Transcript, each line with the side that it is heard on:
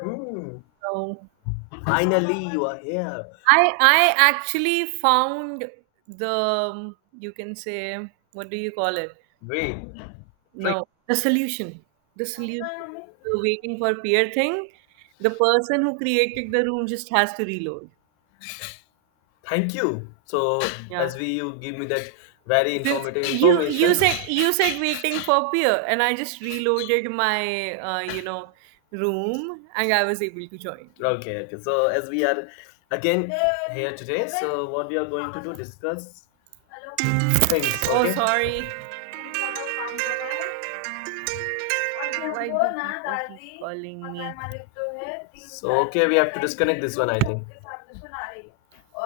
left: Hmm.
right: Um,
left: Finally, you are here.
right: I actually found the you can say what do you call it?
left: Great. Great.
right: No, the solution. The solution. The waiting for peer thing. The person who created the room just has to reload.
left: Thank you. So, as
right: Yeah.
left: we you give me that very
right: Since
left: informative
right: you
left: information.
right: said you said waiting for peer, and I just reloaded my room, and I was able to join.
left: Okay. Okay. So, as we are again here today, so what we are going to do discuss things.
right: Oh,
left: Okay.
right: sorry. Why do people keep calling me?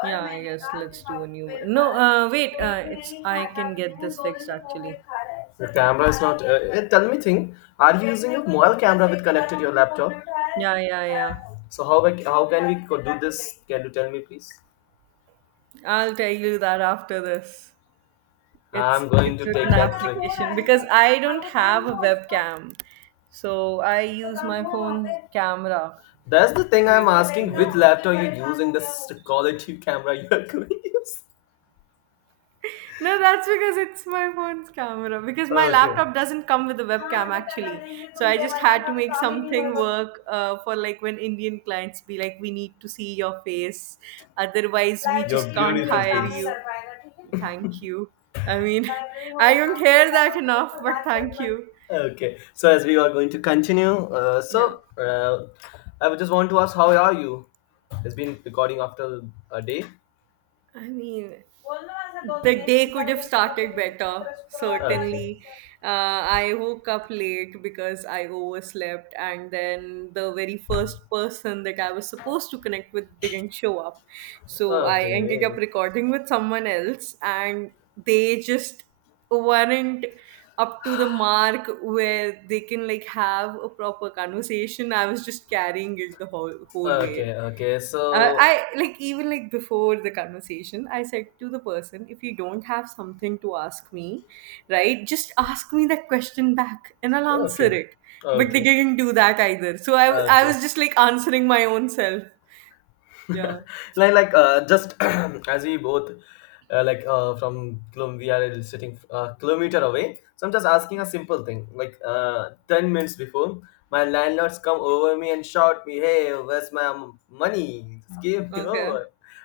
right: Yeah, I guess let's do a new one. No, wait. It's I can get this fixed actually.
left: The is not. हैं tell me, thing. Are using
right: Yeah, yeah, yeah.
left: So how do Can you tell me, please?
right: I'll tell you that after this. It's
left: I'm going
right: it's
left: to
right: with an application because I don't have a webcam, so I use my phone's camera
left: That's the thing
right: to
left: I'm
right: make this thing
left: asking,
right: work.
left: which laptop you're using, the quality camera you're going to use.
right: No, that's because it's my phone's camera. Because my
left: Okay.
right: laptop doesn't come with a webcam actually. So I just had to make something work for like when Indian clients be like, we need to see your face. Otherwise, we
left: Your
right: just can't
left: beautiful
right: hire
left: face.
right: you. Thank you. I mean, I don't hear that enough, but thank you.
left: Okay. So, as we are going to continue,
right: No,
left: I just want to ask, how are you? It's been recording after a day.
right: I mean, the day could have started better
left: Okay.
right: certainly. I woke up late because I overslept, and then the very first person that I was supposed to connect with didn't show up, so I ended up
left: Okay.
right: recording with someone else, and they just weren't up to the mark where they can like have a proper conversation. I was just carrying it the whole way.
left: Okay. Okay. So,
right: I like even like before the conversation, I said to the person, if you don't have something to ask me, right, just ask me that question back and I'll answer
left: okay.
right: it. But they
left: Okay.
right: didn't do that either. So I
left: Okay.
right: was just like answering my own self. Yeah.
left: Just as we both like from we are sitting a kilometer away, so I'm just asking a simple thing like 10 minutes before my landlords come over me and shout me, hey, where's my money, just give me
right: Okay.
left: over.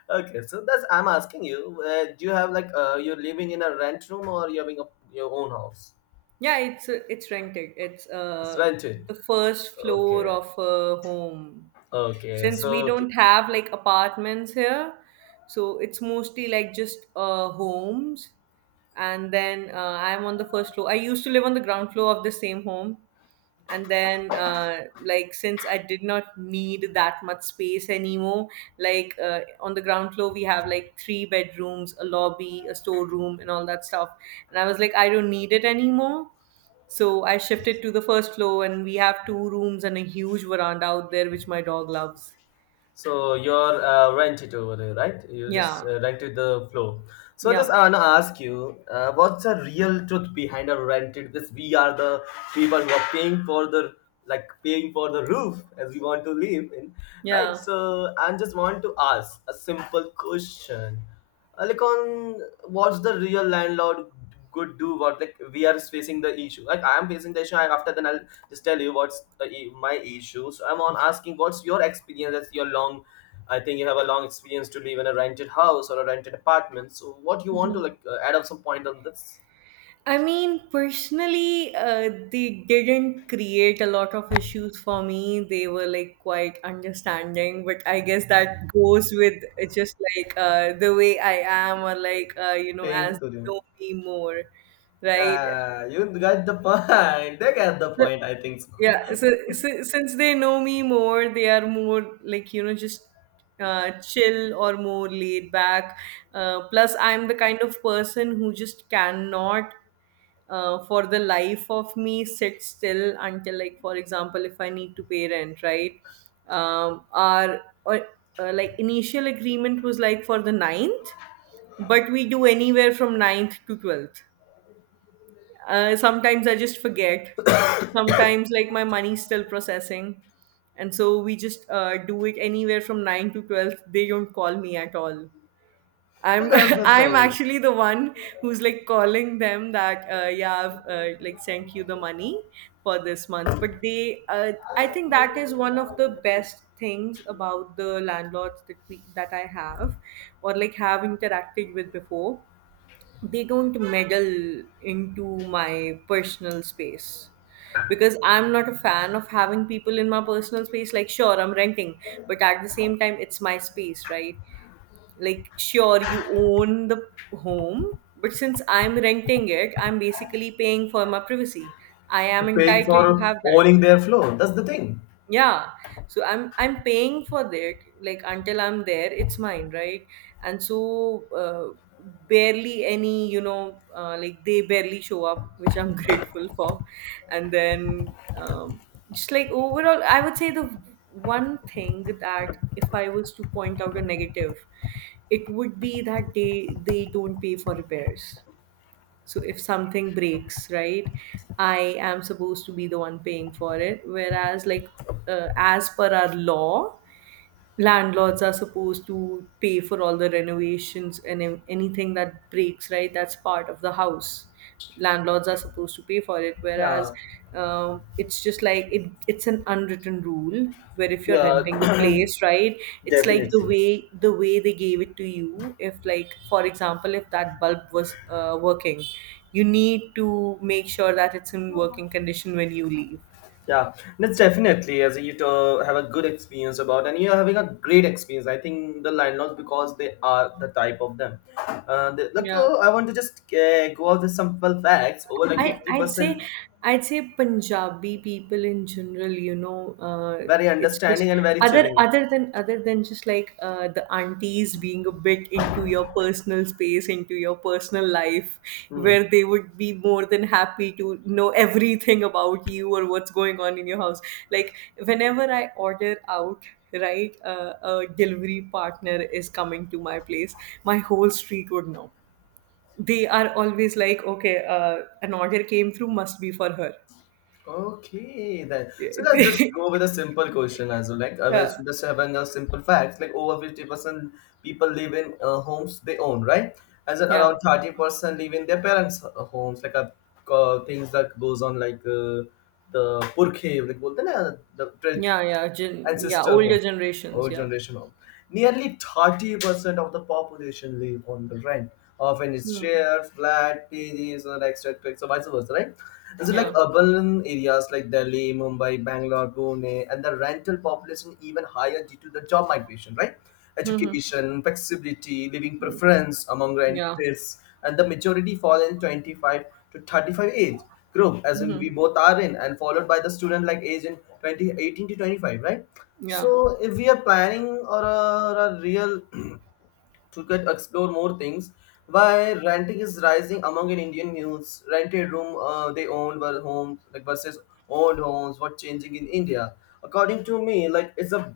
left: Okay, so that's I'm asking you, do you have like you're living in a rent room, or you're having a, your own house?
right: Yeah, it's rented. It's
left: It's rented.
right: the first floor
left: Okay,
right: of a home.
left: okay,
right: Since
left: so
right: we
left: okay.
right: don't have like apartments here, so it's mostly like just homes, and then I'm on the first floor. I used to live on the ground floor of the same home, and then like since I did not need that much space anymore, like on the ground floor we have like three bedrooms, a lobby, a storeroom and all that stuff, and I was like I don't need it anymore. So I shifted to the first floor and we have two rooms and a huge veranda out there which my dog loves.
left: So you're rented over there, right? You just
right: Yeah,
left: rented the floor. So I just
right: yeah,
left: want to ask you, what's the real truth behind a rented? Because we are the people who are paying for the, like paying for the roof as we want to live in, right?
right: yeah.
left: So I just want to ask a simple question. Like on, what's the real landlord could do, what like we are facing the issue, like I am facing the issue, and after then I'll just tell you what's the, my issue. So I'm on asking what's your experience. That's your long, I think you have a long experience to live in a rented house or a rented apartment. So what you want to like add up some point on this?
right: I mean, personally, they didn't create a lot of issues for me. They were like quite understanding, but I guess that goes with just like the way I am, or like you know,
left: Paying
right: as
left: to
right: they
left: them.
right: know me more, right?
left: Ah, you got the point. They got the
right: So,
left: point, I think so.
right: yeah, so, so since they know me more they are more like you know just chill or more laid back. Plus I'm the kind of person who just cannot for the life of me sit still. Until, like, for example, if I need to pay rent, right, our or, like initial agreement was like for the ninth, but we do anywhere from ninth to 12th. Sometimes I just forget. Sometimes, like, my money's still processing. And so we just do it anywhere from 9 to 12. They don't call me at all.
left: So
right: I'm
left: that's the
right: I'm
left: thing.
right: actually the one who's like calling them that yeah I've like sent you the money for this month. But they I think that is one of the best things about the landlords that we that I have or like have interacted with before. They don't meddle into my personal space, because I'm not a fan of having people in my personal space. Like, sure, I'm renting, but at the same time it's my space, right? Like sure you own the home, but since I'm renting it I'm basically paying for my privacy. I am
left: You're paying
right: entitled to
left: for
right: have that.
left: owning their floor. That's the thing.
right: Yeah, so I'm paying for that, like until I'm there it's mine, right? And so barely any you know like they barely show up, which I'm grateful for. And then um, just like overall I would say the one thing that if I was to point out a negative, it would be that they don't pay for repairs. So if something breaks, right, I am supposed to be the one paying for it, whereas like, as per our law, landlords are supposed to pay for all the renovations and anything that breaks, right, that's part of the house. Landlords are supposed to pay for it, whereas
left: Yeah.
right: it's just like it's an unwritten rule where if you're renting a
left: Yeah,
right: place, right, it's like
left: definitely.
right: the way they gave it to you. If, like, for example, if that bulb was working, you need to make sure that it's in working condition when you leave.
left: Yeah, that's definitely as you to have a good experience about, and you're having a great experience. I think the landlords, because they are the type of them. They, look,
right: Yeah,
left: I want to just go out with some simple facts over like
right: I
left: fifty
right: I'd say,
left: percent,
right: I'd say Punjabi people in general, you know,
left: very
right: it's just
left: understanding and very chilling.
right: other than just like the aunties being a bit into your personal space, into your personal life,
left: Hmm.
right: where they would be more than happy to know everything about you or what's going on in your house. Like whenever I order out, right, a delivery partner is coming to my place. My whole street would know. They are always like, okay, an order came through, must be for her.
left: Okay, then. So let's just
right: Yeah,
left: go with a simple question as well. Like, we're
right: yeah,
left: just having a simple fact. Like, over 50% people live in homes they own, right? As in around 30% live in their parents' homes. Like, things that goes on like the purkhe, like, बोलते हैं ना, the
right: yeah, yeah, gen- yeah.
left: ancestor
right: Older
left: home,
right: generations,
left: old
right: yeah,
left: generation home. Nearly 30% of the population live on the rent, often it's
right: hmm.
left: share, flat, PDs, or extra or vice versa, right? This is like
right: Yeah,
left: urban areas like Delhi, Mumbai, Bangalore, Pune, and the rental population even higher due to the job migration, right?
right: hmm.
left: Education, flexibility, living preference among
right: Yeah,
left: renters, and the majority fall in 25 to 35 age group, as in
right: hmm.
left: we both are in, and followed by the student like age in 2018 to 25, right?
right: Yeah.
left: So if we are planning or a real to get explore more things. Why renting is rising among an Indian youths. Rented room they owned were homes like versus owned homes. What changing in India? According to me, like it's a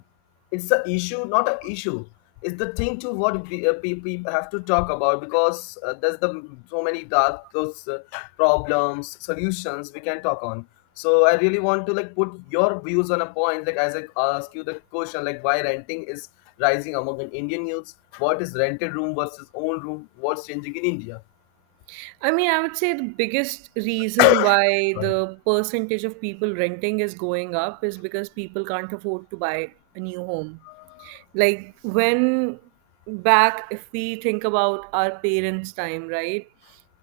left: it's a issue, not an issue. It's the thing to what we, people have to talk about, because there's the so many dark those problems solutions we can talk on. So I really want to like put your views on a point, like as I ask you the question, like why renting is rising among the Indian youths. What is rented room versus own room? What's changing in India?
right: I mean, I would say the biggest reason why the percentage of people renting is going up is because people can't afford to buy a new home. Like, when back, if we think about our parents' time, right?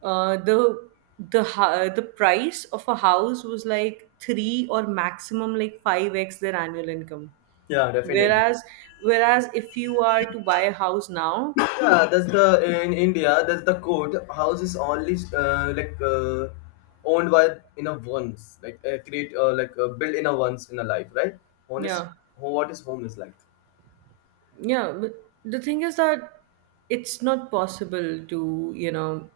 right: Uh, the the price of a house was like three or maximum like five x their annual income.
left: Yeah, definitely.
right: Whereas, whereas if you are to buy a house now,
left: Yeah, that's the in India. That's the code. House is only owned by in a once, like create built in a once in a life, right? Home is
right: yeah.
left: what is home is like.
right: Yeah, but the thing is that it's not possible to, you know,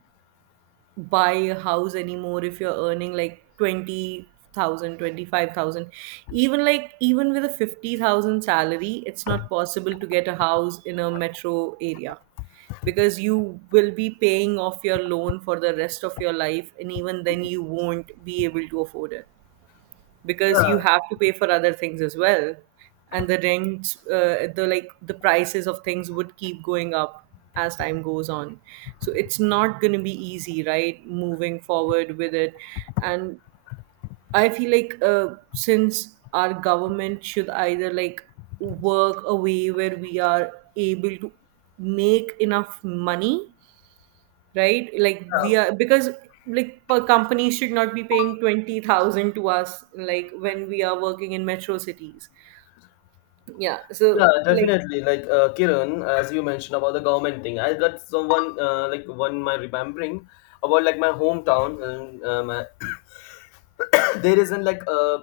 right: buy a house anymore if you're earning like 20,000, 25,000. Even like, even with a 50,000 salary, it's not possible to get a house in a metro area, because you will be paying off your loan for the rest of your life, and even then, you won't be able to afford it, because you have to pay for other things as well, and the rent, the like the prices of things would keep going up as time goes on. So it's not going to be easy, right, moving forward with it. And I feel like since our government should either like work a way where we are able to make enough money, right? Like we
left: Yeah,
right: are because, like, per companies should not be paying 20,000 to us like when we are working in metro cities. Yeah. So
left: yeah,
right: like
left: definitely. Like Kiran, as you mentioned about the government thing, I got someone like one my remembering about like my hometown and my there isn't like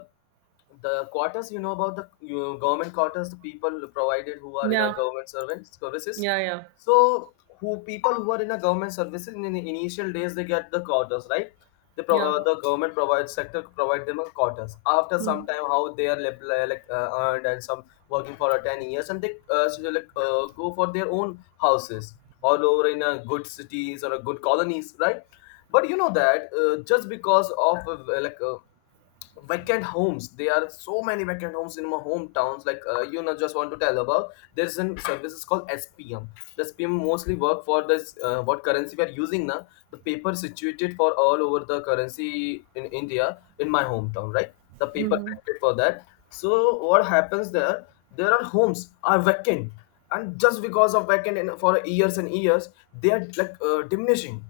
left: the quarters, you know about the you government quarters, the people provided who are in a
right: yeah.
left: government servant services.
right: Yeah, yeah.
left: So who people who are in a government services, in the initial days they get the quarters, right? They
right: Yeah.
left: the government provides sector provide them a quarters. After some time, how they are like earned and some working for 10 years, and they so they, like go for their own houses all over in good cities or good colonies, right? But you know that just because of vacant homes, there are so many vacant homes in my hometowns, like you know, just want to tell about there's an services called SPM. The SPM mostly work for this what currency we are using now. The paper situated for all over the currency in India in my hometown, right? The paper
right: Mm-hmm.
left: printed for that. So what happens there, there are homes are vacant, and just because of vacant in, for years and years, they are like diminishing.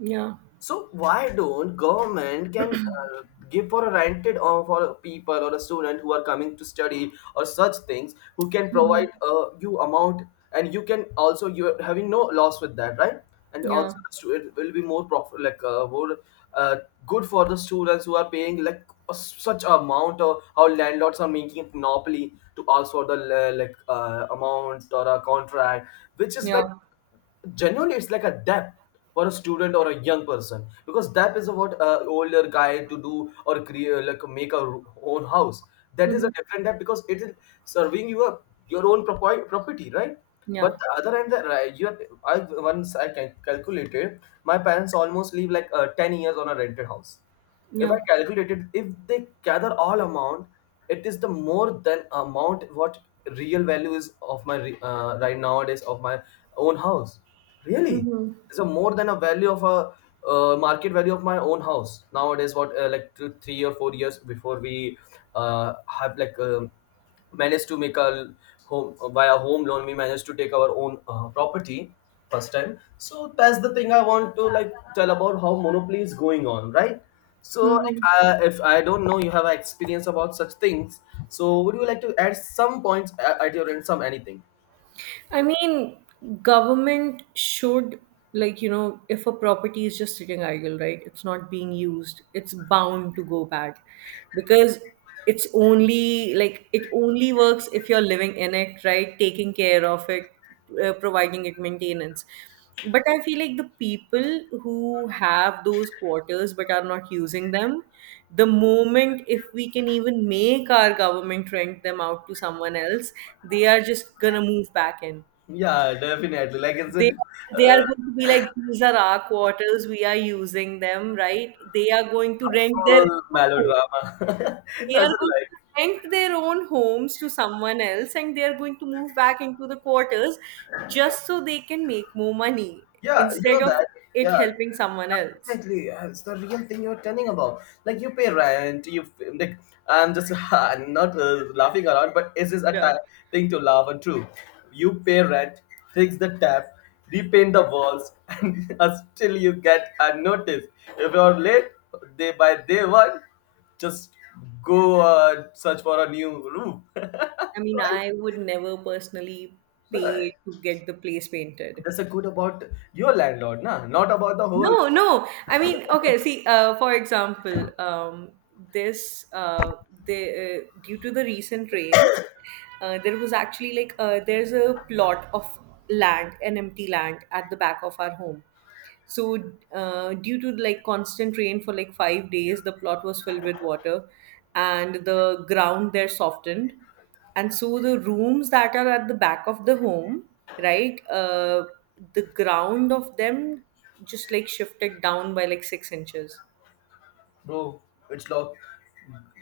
right: Yeah.
left: So why don't government can give for a rented or for a people or a student who are coming to study or such things, who can
right: Mm-hmm.
left: provide you amount, and you can also you are having no loss with that, right? And
right: Yeah.
left: also the student will be more profit, like more uh, good for the students, who are paying like a, such amount. Or how landlords are making it monopoly to ask for the amount or a contract which is like
right: Yeah.
left: genuinely it's like a depth for a student or a young person. Because depth is what older guy to do or create, like make a own house. That is
right: Mm-hmm.
left: a different depth, because it is serving you a your own property, right?
right: Yeah.
left: But the other end that, right, you have, I once I can calculated my parents almost live like 10 years on a rented house. If I
right: Yeah.
left: calculated, if they gather all amount, it is the more than amount what real value is of my right nowadays of my own house. Really,
right: Mm-hmm.
left: it's a more than a value of a market value of my own house nowadays. What like two, 3 or 4 years before we have like. Managed to make a home via home loan, we managed to take our own property first time. So that's the thing, I want to like tell about how monopoly is going on, right? So like,
right: Mm-hmm.
left: if I don't know you have an experience about such things, so would you like to add some points at your end, some anything?
right: I mean, government should, like, you know, if a property is just sitting idle, right, it's not being used, it's bound to go bad, because it's only like it only works if you're living in it, right, taking care of it, providing it maintenance. But I feel like the people who have those quarters but are not using them, the moment if we can even make our government rent them out to someone else, they are just gonna move back in.
left: Yeah, definitely, like is
right: They,
left: it
right: are going to be like these are our quarters, we are using them, right? They are going to rent their,
left: full melodrama?
right: they
left: As
right: are
left: in
right: going to
left: like,
right: rent their own homes to someone else and they are going to move back into the quarters just so they can make more money
left: yeah, you
right: instead
left: know
right: of
left: that.
right: it
left: Yeah,
right: helping someone else.
left: definitely. It's the real thing you're telling about. Like, you pay rent, you like. I'm just I'm not laughing around, but this is a
right: Yeah.
left: thing to laugh and true. You pay rent, fix the tap, repaint the walls, and still you get a notice. If you're late, day by day one, just go search for a new room.
right: I mean,
left: Right?
right: I would never personally
left: But
right: pay to get the place painted.
left: that's a good about your landlord, nah? Not about the whole
right: No, no. I mean, okay, see, for example, this the due to the recent rains, there was actually like there's a plot of land, an empty land at the back of our home. So, due to like constant rain for like 5 days, the plot was filled with water, and the ground there softened, and so the rooms that are at the back of the home, right, the ground of them just like shifted down by like 6 inches.
left: bro, it's locked.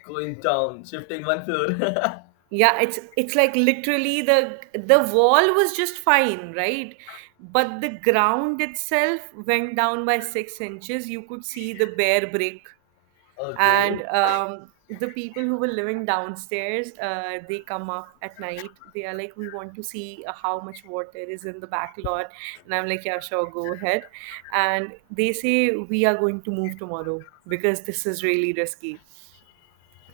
left: Going down, shifting one floor.
right: Yeah, it's like literally the wall was just fine, right, but the ground itself went down by 6 inches. You could see the bare brick.
left: Okay.
right: And the people who were living downstairs, they come up at night. They are like, we want to see how much water is in the back lot. And I'm like, yeah, sure, go ahead. And they say, we are going to move tomorrow because this is really risky.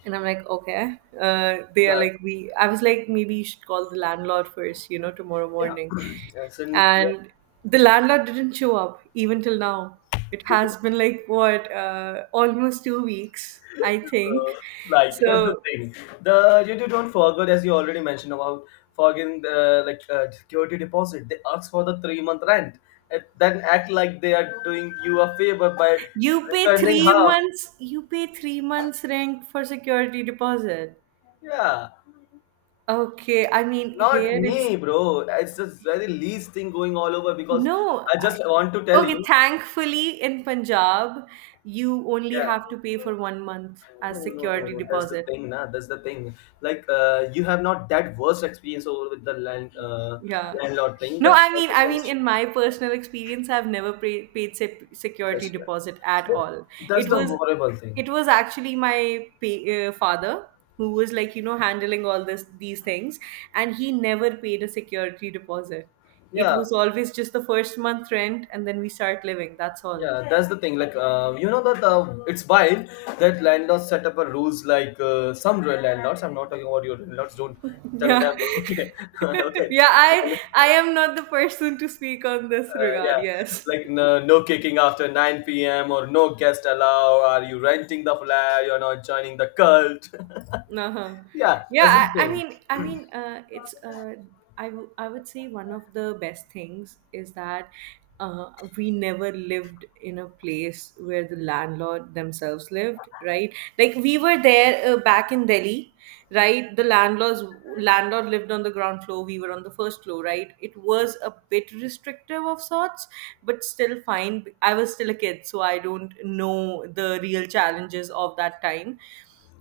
right: And I'm like, okay. They are
left: Yeah,
right: like, we. I was like, maybe you should call the landlord first, you know, tomorrow
left: yeah.
right: morning.
left: Yes, and yeah,
right: And the landlord didn't show up even till now. It has been like what, almost 2 weeks, I think.
left: uh, like that's the
right: So
left: thing. The you, you don't forget, as you already mentioned about forgetting the like security deposit. They ask for the 3 month rent, and then act like they are doing you a favor by
right: you pay
left: returning
right: three
left: half.
right: months. You pay 3 months rent for security deposit.
left: Yeah,
right: Okay, I mean
left: not
right: here it's
left: me, bro. It's the very least thing going all over, because
right: No,
left: I
right: I,
left: just want to tell
right: Okay,
left: you.
right: thankfully in Punjab, you only
left: Yeah.
right: have to pay for 1 month
left: No,
right: as
left: no, no,
right: security
left: no. That's the
right: deposit.
left: thing, nah. That's the thing. Like, you have not that worst experience over with the
right: Yeah.
left: landlord thing,
right: No,
left: but you can
right: in my personal experience, I've never paid security
left: just, yeah.
right: deposit at
left: So
right: all.
left: that's
right: It
left: the
right: was,
left: horrible thing.
right: it was actually my father who was like, you know, handling all this these things, and he never paid a security deposit. It
left: Yeah,
right: was always just the first month rent, and then we start living. That's all.
left: yeah. That's the thing. Like, you know that it's wild that landlords set up a rules like some real landlords. I'm not talking about your landlords. Don't tell
right: Yeah.
left: them. Okay, okay.
right: Yeah, I am not the person to speak on this regard.
left: Yeah,
right: Yes.
left: like no, no kicking after 9 p.m. or no guest allowed. Are you renting the flat? You're not joining the cult.
right: Uh-huh.
left: Yeah, as a
right: Yeah,
left: thing.
right: it's I would say one of the best things is that uh, we never lived in a place where the landlord themselves lived, right? Like we were there back in Delhi, right? The landlord lived on the ground floor, we were on the first floor, right? It was a bit restrictive of sorts, but still fine. I was still a kid, so I don't know the real challenges of that time,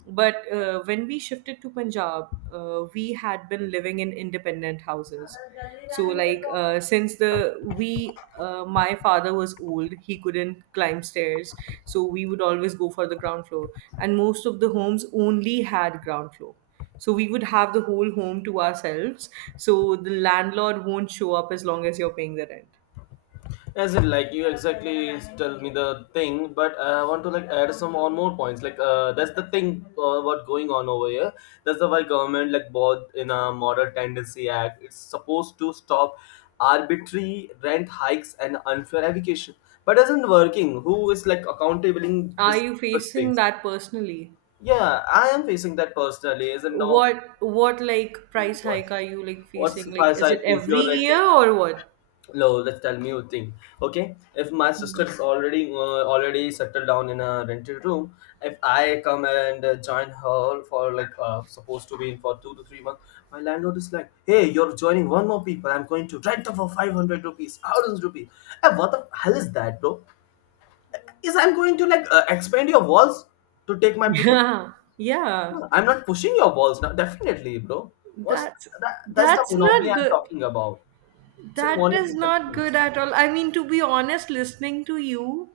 right: but when we shifted to Punjab, we had been living in independent houses. So like since the we my father was old, he couldn't climb stairs, so we would always go for the ground floor. And most of the homes only had ground floor. So we would have the whole home to ourselves. So the landlord won't show up as long as you're paying the rent.
left: As in, like you exactly tell me the thing, but I want to like add some on more points. That's the thing what going on over here. That's the why government like both in a Model Tendency Act, it's supposed to stop arbitrary rent hikes and unfair eviction. But isn't working. Who is like accountabiling
right: Are
left: this
right: you
left: such
right: facing
left: things?
right: that personally?
left: Yeah, I am facing that personally. Isn't no
right: What like price
left: what?
right: hike are you like
left: What's
right: facing?
left: if I
right: Like, is it
left: say if
right: every
left: you're renting?
right: year or what?
left: No, let's tell me a thing. Okay, if my sister is already already settled down in a rented room, if I come and join her for supposed to be in for 2 to 3 months, my landlord is like, "Hey, you're joining one more people. I'm going to rent her for 500 rupees, thousand rupees." Hey, what the hell is that, bro? Is I'm going to expand your walls to take my place?
right: Yeah, yeah.
left: I'm not pushing your balls now. Definitely, bro. What's
right: That's
left: that? That's the
right: that's
left: monopoly
right: not
left: I'm
right: good.
left: talking about. So
right: That is
left: monopoly
right: not
left: continues.
right: good at all. I mean, to be honest, listening to you,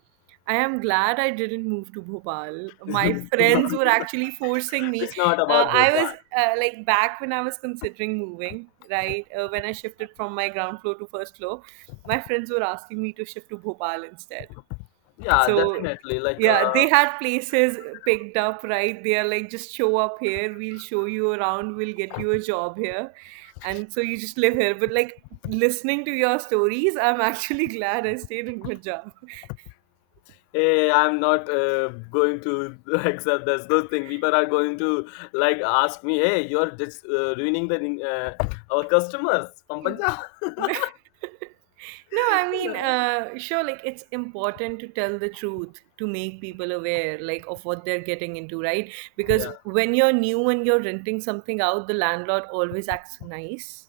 right: I am glad I didn't move to Bhopal. My friends were actually forcing me.
left: It's not about
right: I
left: Bhopal.
right: was like back when I was considering moving, right? When I shifted from my ground floor to first floor, my friends were asking me to shift to Bhopal instead.
left: Yeah,
right: So
left: definitely. Like,
right: yeah, they had places picked up, right? They are like, just show up here, we'll show you around, we'll get you a job here. And so you just live here. But like listening to your stories, I'm actually glad I stayed in Punjab.
left: hey, I'm not going to accept this. Those thing people are going to like ask me, hey, you're just ruining the our customers from
right: In-
left: Punjab.
right: No, I mean, sure, like it's important to tell the truth to make people aware, like, of what they're getting into, right? Because
left: Yeah,
right: when you're new and you're renting something out, the landlord always acts nice,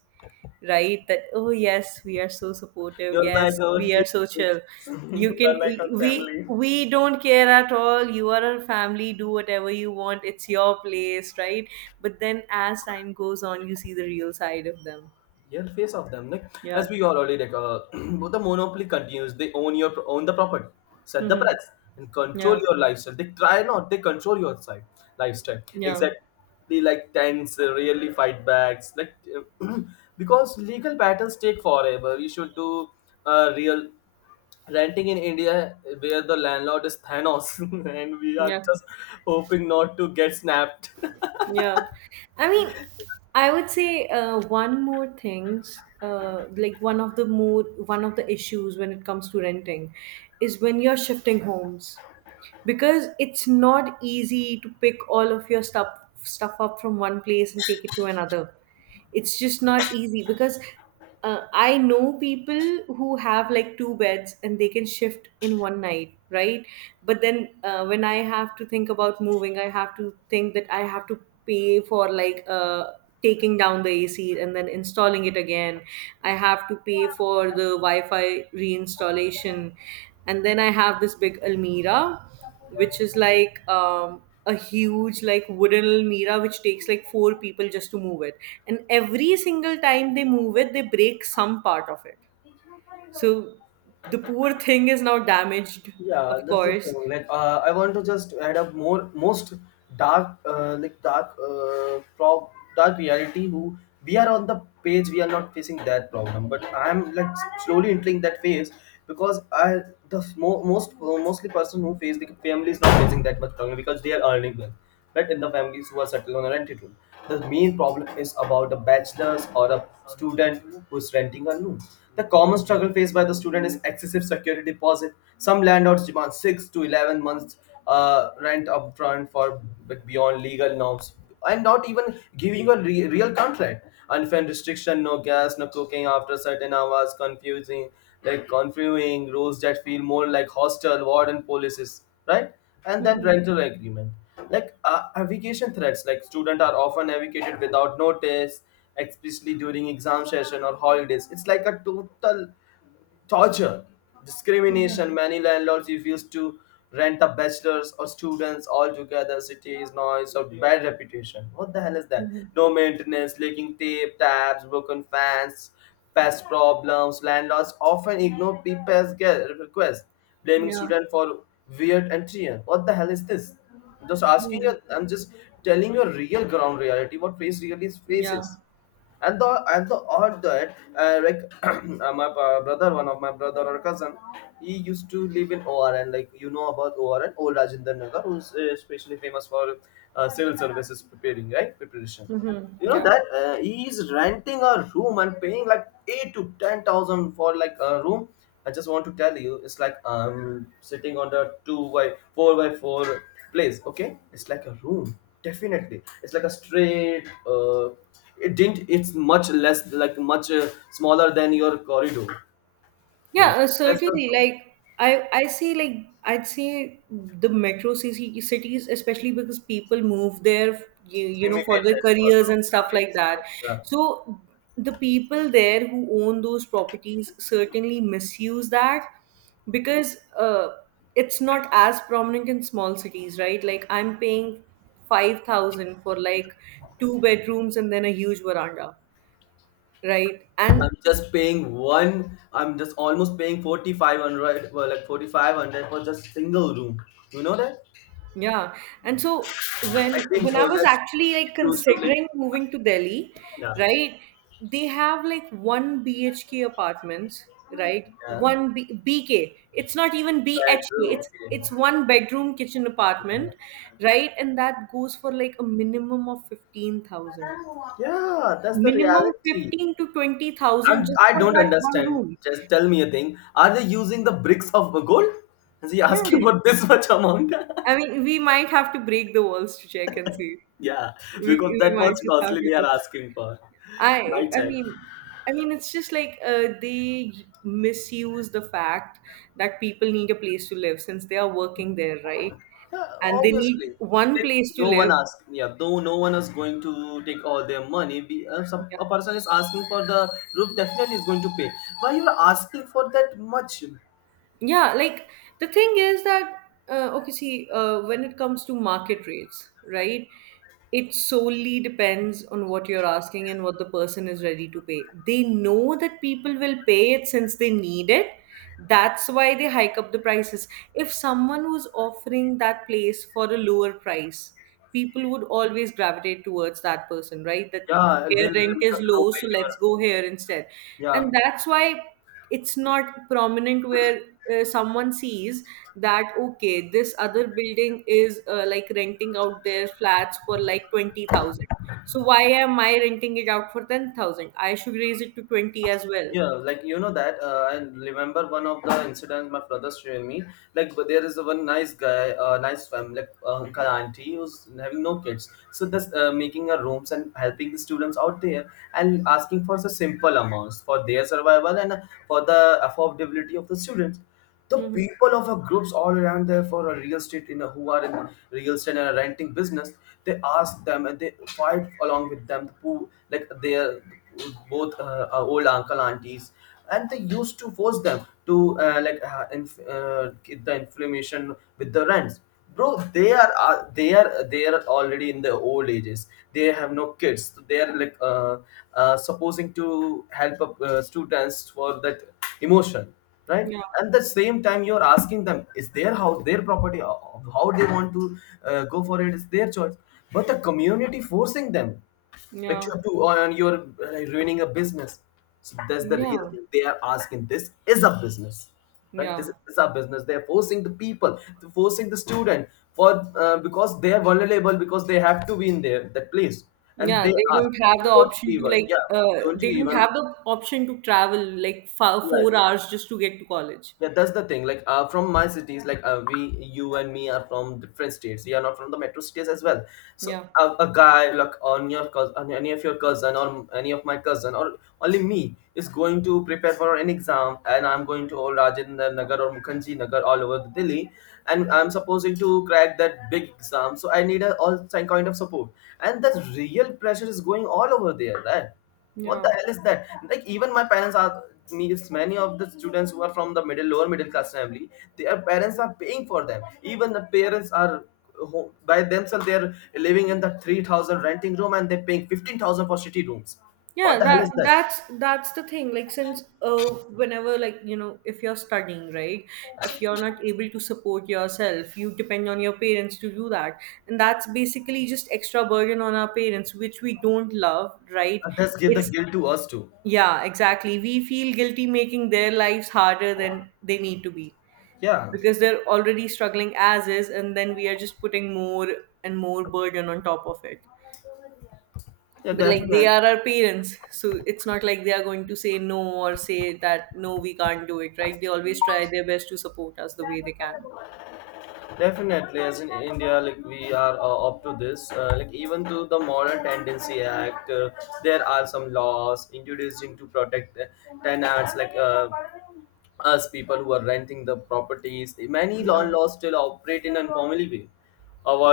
right: right? That, oh, yes, we are so supportive.
left: you're like
right: Yes,
left: our
right: we are so
left: kids.
right: chill. You can,
left: You're like our family.
right: we don't care at all. You are our family. Do whatever you want. It's your place, right? But then as time goes on, you see the real side of them.
left: Yeah, the face of them. Like as
right: Yeah.
left: we all already like, the monopoly continues. They own your own the property, set the
right: Mhm.
left: price, and control
right: Yeah.
left: your lifestyle. They try not. They control your side lifestyle.
right: Yeah.
left: Exactly like tense, they really fight backs. Like uh, because legal battles take forever. You should do real renting in India where the landlord is Thanos, and we are
right: Yeah.
left: just hoping not to get snapped.
right: Yeah. I mean, I would say one more things, like one of the issues when it comes to renting is when you're shifting homes. Because it's not easy to pick all of your stuff up from one place and take it to another. It's just not easy because I know people who have like two beds and they can shift in one night, right? But then when I have to think about moving, I have to think that I have to pay for like taking down the AC and then installing it again. I have to pay for the Wi-Fi reinstallation, and then I have this big almira, which is like a huge like wooden almirah, which takes like four people just to move it, and every single time they move it they break some part of it. So the poor thing is now damaged.
left: Yeah,
right: Of
left: that's the
right: course.
left: thing. Like, I want to just add up more most dark, like dark, prob dark reality. Who we are on the page, we are not facing that problem. But I'm like slowly entering that phase because I the mo- most mostly person who face the family is not facing that much problem because they are earning well, right? In the families who are settled on a rented room, the main problem is about a bachelor's or a student who's renting a room. The common struggle faced by the student is excessive security deposit. Some landlords demand 6 to 11 months rent upfront for but beyond legal norms, and not even giving you a real contract. Unfair restriction, no gas, no cooking after certain hours, confusing confusing rules that feel more like hostel warden policies, right? And then
right: Hmm.
left: rental agreement. Like eviction threats, like students are often evicted without notice, especially during exam session or holidays. It's like a total torture,
right: Hmm.
left: discrimination. Many landlords refuse to rent the bachelors or students altogether. Cities, noise, or bad reputation. What the hell is
right: Hmm.
left: that?
right: Hmm.
left: No maintenance, leaking tape, taps, broken fans, pest problems. Landlords often ignore people's requests, blaming
right: Yeah.
left: students for weird entry. What the hell is this? Just asking
right: Hmm.
left: you, I'm just telling you a real ground reality. What face really is
right: Yeah.
left: faces, and the odd that like my brother one of my brother or cousin, he used to live in ORN. Like, you know about ORN, old Rajinder Nagar, who's especially famous for civil services preparing, right? Preparation,
right: Hmm.
left: you know
right: Yeah.
left: that he is renting a room and paying like 8 to 10,000 for like a room. I just want to tell you, it's like sitting on the 2 by 4 by 4 place, okay? It's like a room, definitely. It's like a straight uh, it didn't, it's much less, like much smaller than your corridor,
right: Yeah,
left: please. That's the
right: certainly. Like I see. Like I'd say the metro city cities, especially because people move there, you know, for
left: imitate
right: their
left: that for the
right: careers and stuff like
left: students.
right: that.
left: Yeah,
right: So the people there who own those properties certainly misuse that because it's not as prominent in small cities, right? Like I'm paying 5,000 for like two bedrooms and then a huge veranda, right? And
left: I'm just almost paying 4500, well, like 4500 for just single room, you know that?
right: yeah. And
left: I think,
right: when I
left: oh,
right: was
left: that's
right: actually like
left: used to like,
right: considering moving to Delhi,
left: yeah.
right: right? They have like one BHK apartments, right?
left: Yeah,
right: BK. It's not even BHK.
left: bedroom, okay.
right: It's one bedroom kitchen
left: Yeah.
right: apartment, right? And that goes for like a minimum of 15,000.
left: Yeah, that's the
right: Minimum
left: reality.
right: 15 to 20,000
left: I'm,
right: just
left: I
right: for
left: do not
right: that one
left: understand.
right: room.
left: Just tell me a thing. Are they using the bricks of gold? Is he
right: Yeah.
left: asking for this much amount?
right: I mean, we might have to break the walls to check and see.
left: Yeah, because
right: We
left: that
right: might
left: much
right: just have
left: costly
right: to
left: they are
right: do that.
left: asking for.
right: I
left: My
right: I
left: child.
right: mean I mean it's just like they misuse the fact that people need a place to live since they are working there, right?
left: Yeah,
right: And they
left: obviously.
right: need one
left: Like,
right: place to
left: no one
right: live.
left: asked. Yeah, though no one is going to take all their money. Be, some, a person is asking for the roof, definitely is going to pay. Why you are asking for that much?
right: Yeah, like the thing is that, okay, see, when it comes to market rates, right? It solely depends on what you're asking and what the person is ready to pay. They know that people will pay it since they need it. That's why they hike up the prices. If someone was offering that place for a lower price, people would always gravitate towards that person, right? That
left: Yeah,
right: their
left: they'll
right: rent
left: make
right: is
left: a no
right: low,
left: pay.
right: so
left: You
right: let's go here instead.
left: are, yeah.
right: And that's why it's not prominent where someone sees that, okay, this other building is like renting out their flats for like 20,000, so why am I renting it out for 10,000? I should raise it to 20 as well.
left: Yeah, like you know that. I remember one of the incidents my brother shared me. Like, but there is a one nice guy, nice family, like uncle, auntie, who's having no kids. So this making a rooms and helping the students out there and asking for the simple amounts for their survival and for the affordability of the students, the
right: Hmm.
left: people of our groups all around there for a real estate in a, who are in real estate and a renting business, they ask them and they fight along with them, who, like, they are both are old uncle aunties, and they used to force them to get the inflammation with the rents. Bro, they are already in the old ages. They have no kids, so they are like supposing to help students for that emotion, right?
right: Yeah.
left: And the same time you're asking them, it's their house, their property. How they want to go for it, it's their choice. But the community forcing them, like, you
right: Yeah.
left: have to and you're ruining a business. So that's the real
right: Yeah.
left: thing they are asking, this is a business, right? This
right: Yeah.
left: is a business. They're forcing the people, they're forcing the student for because they are vulnerable, because they have to be in there that place, and
right: Yeah,
left: they
right: they
left: are,
right: don't have the
left: you don't
right: option to
left: even,
right: like
left: yeah, don't you
right: they don't
left: even,
right: have the option to travel like
left: like,
right: 4 hours just to get to college.
left: yeah, that's the thing. Like, from my cities, like we, you and me are from different states. We are not from the metro cities as well. So
right: Yeah.
left: a guy like on your cousin, on any of your cousin or any of my cousin or only me is going to prepare for an exam, and I'm going to all Rajendra Nagar or Mukhanji Nagar all over Delhi, and I'm supposing to crack that big exam. So I need a all some kind of support, and that real pressure is going all over there, right? What the
right: Yeah.
left: hell is that? Like, even my parents are, means many of the students who are from the middle lower middle class family, their parents are paying for them. Even the parents are by themselves, they're living in the 3,000 renting room and they're paying 15,000 for city rooms. What
right: Yeah,
left: the hell is that?
right: that's the thing. Like since whenever, like, you know, if you're studying, right? If you're not able to support yourself, you depend on your parents to do that. And that's basically just extra burden on our parents, which we don't love, right?
left: And this give the
right: It's
left: guilt to us too.
right: Yeah, exactly. We feel guilty making their lives harder than they need to be.
left: Yeah,
right: Because they're already struggling as is, and then we are just putting more and more burden on top of it.
left: yeah,
right: But like they
left: definitely.
right: are our parents, so it's not like they are going to say no or say that no, we can't do it, right? They always try their best to support us the way they can.
left: Definitely, as in India, like we are up to this. Like even to the Modern Tendency Act, there are some laws introducing to protect tenants. Like us people who are renting the properties. Many
right: Yeah,
left: landlords still operate in an informal way,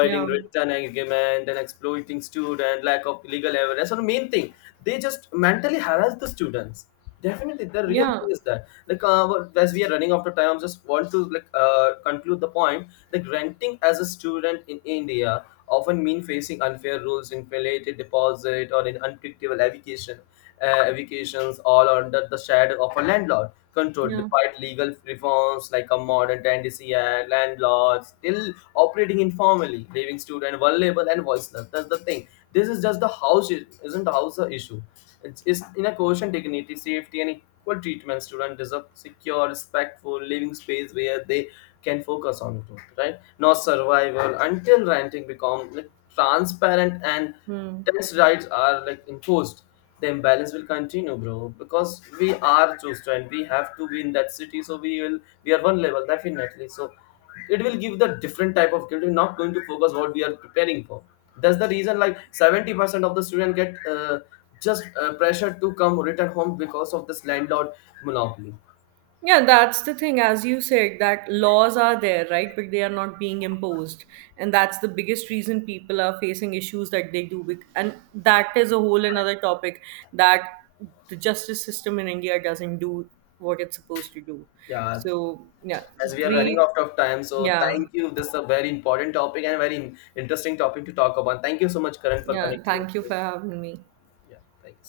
right: yeah,
left: written agreement and exploiting student, lack of legal evidence. So the main thing, they just mentally harass the students. Definitely, the real
right: yeah,
left: thing is that like as we are running out of time, I just want to like conclude the point. Like renting as a student in India often mean facing unfair rules, inflated deposit, or an unpredictable education evictions all under the shadow of a landlord control,
right: yeah.
left: despite legal reforms like a modern tendency and landlords still operating informally, leaving student vulnerable and voiceless. That's the thing, this is just the house, isn't the house the issue. It's in a quotient dignity safety and equal treatment. Student deserve secure respectful living space where they can focus on growth, right? Not survival. Until renting become like transparent and
right: Hmm.
left: tax rights are like imposed, the imbalance will continue, bro. Because we are Chostra and we have to be in that city, so we are one level definitely. So it will give the different type of guilt. We're not going to focus what we are preparing for. That's the reason like 70% of the student get just pressure to come return home because of this landlord monopoly.
right: Yeah, that's the thing, as you said, that laws are there, right? But they are not being imposed. And that's the biggest reason people are facing issues that they do. And that is a whole another topic that the justice system in India doesn't do what it's supposed to do.
left: Yeah,
right: So, yeah,
left: as we are running
right: great.
left: out of time, so
right: Yeah.
left: thank you. This is a very important topic and very interesting topic to talk about. Thank you so much, Karan, for
right: Yeah.
left: connecting
right: Thank you
left: with me.
right: for having me.
left: Yeah, thank you, sir.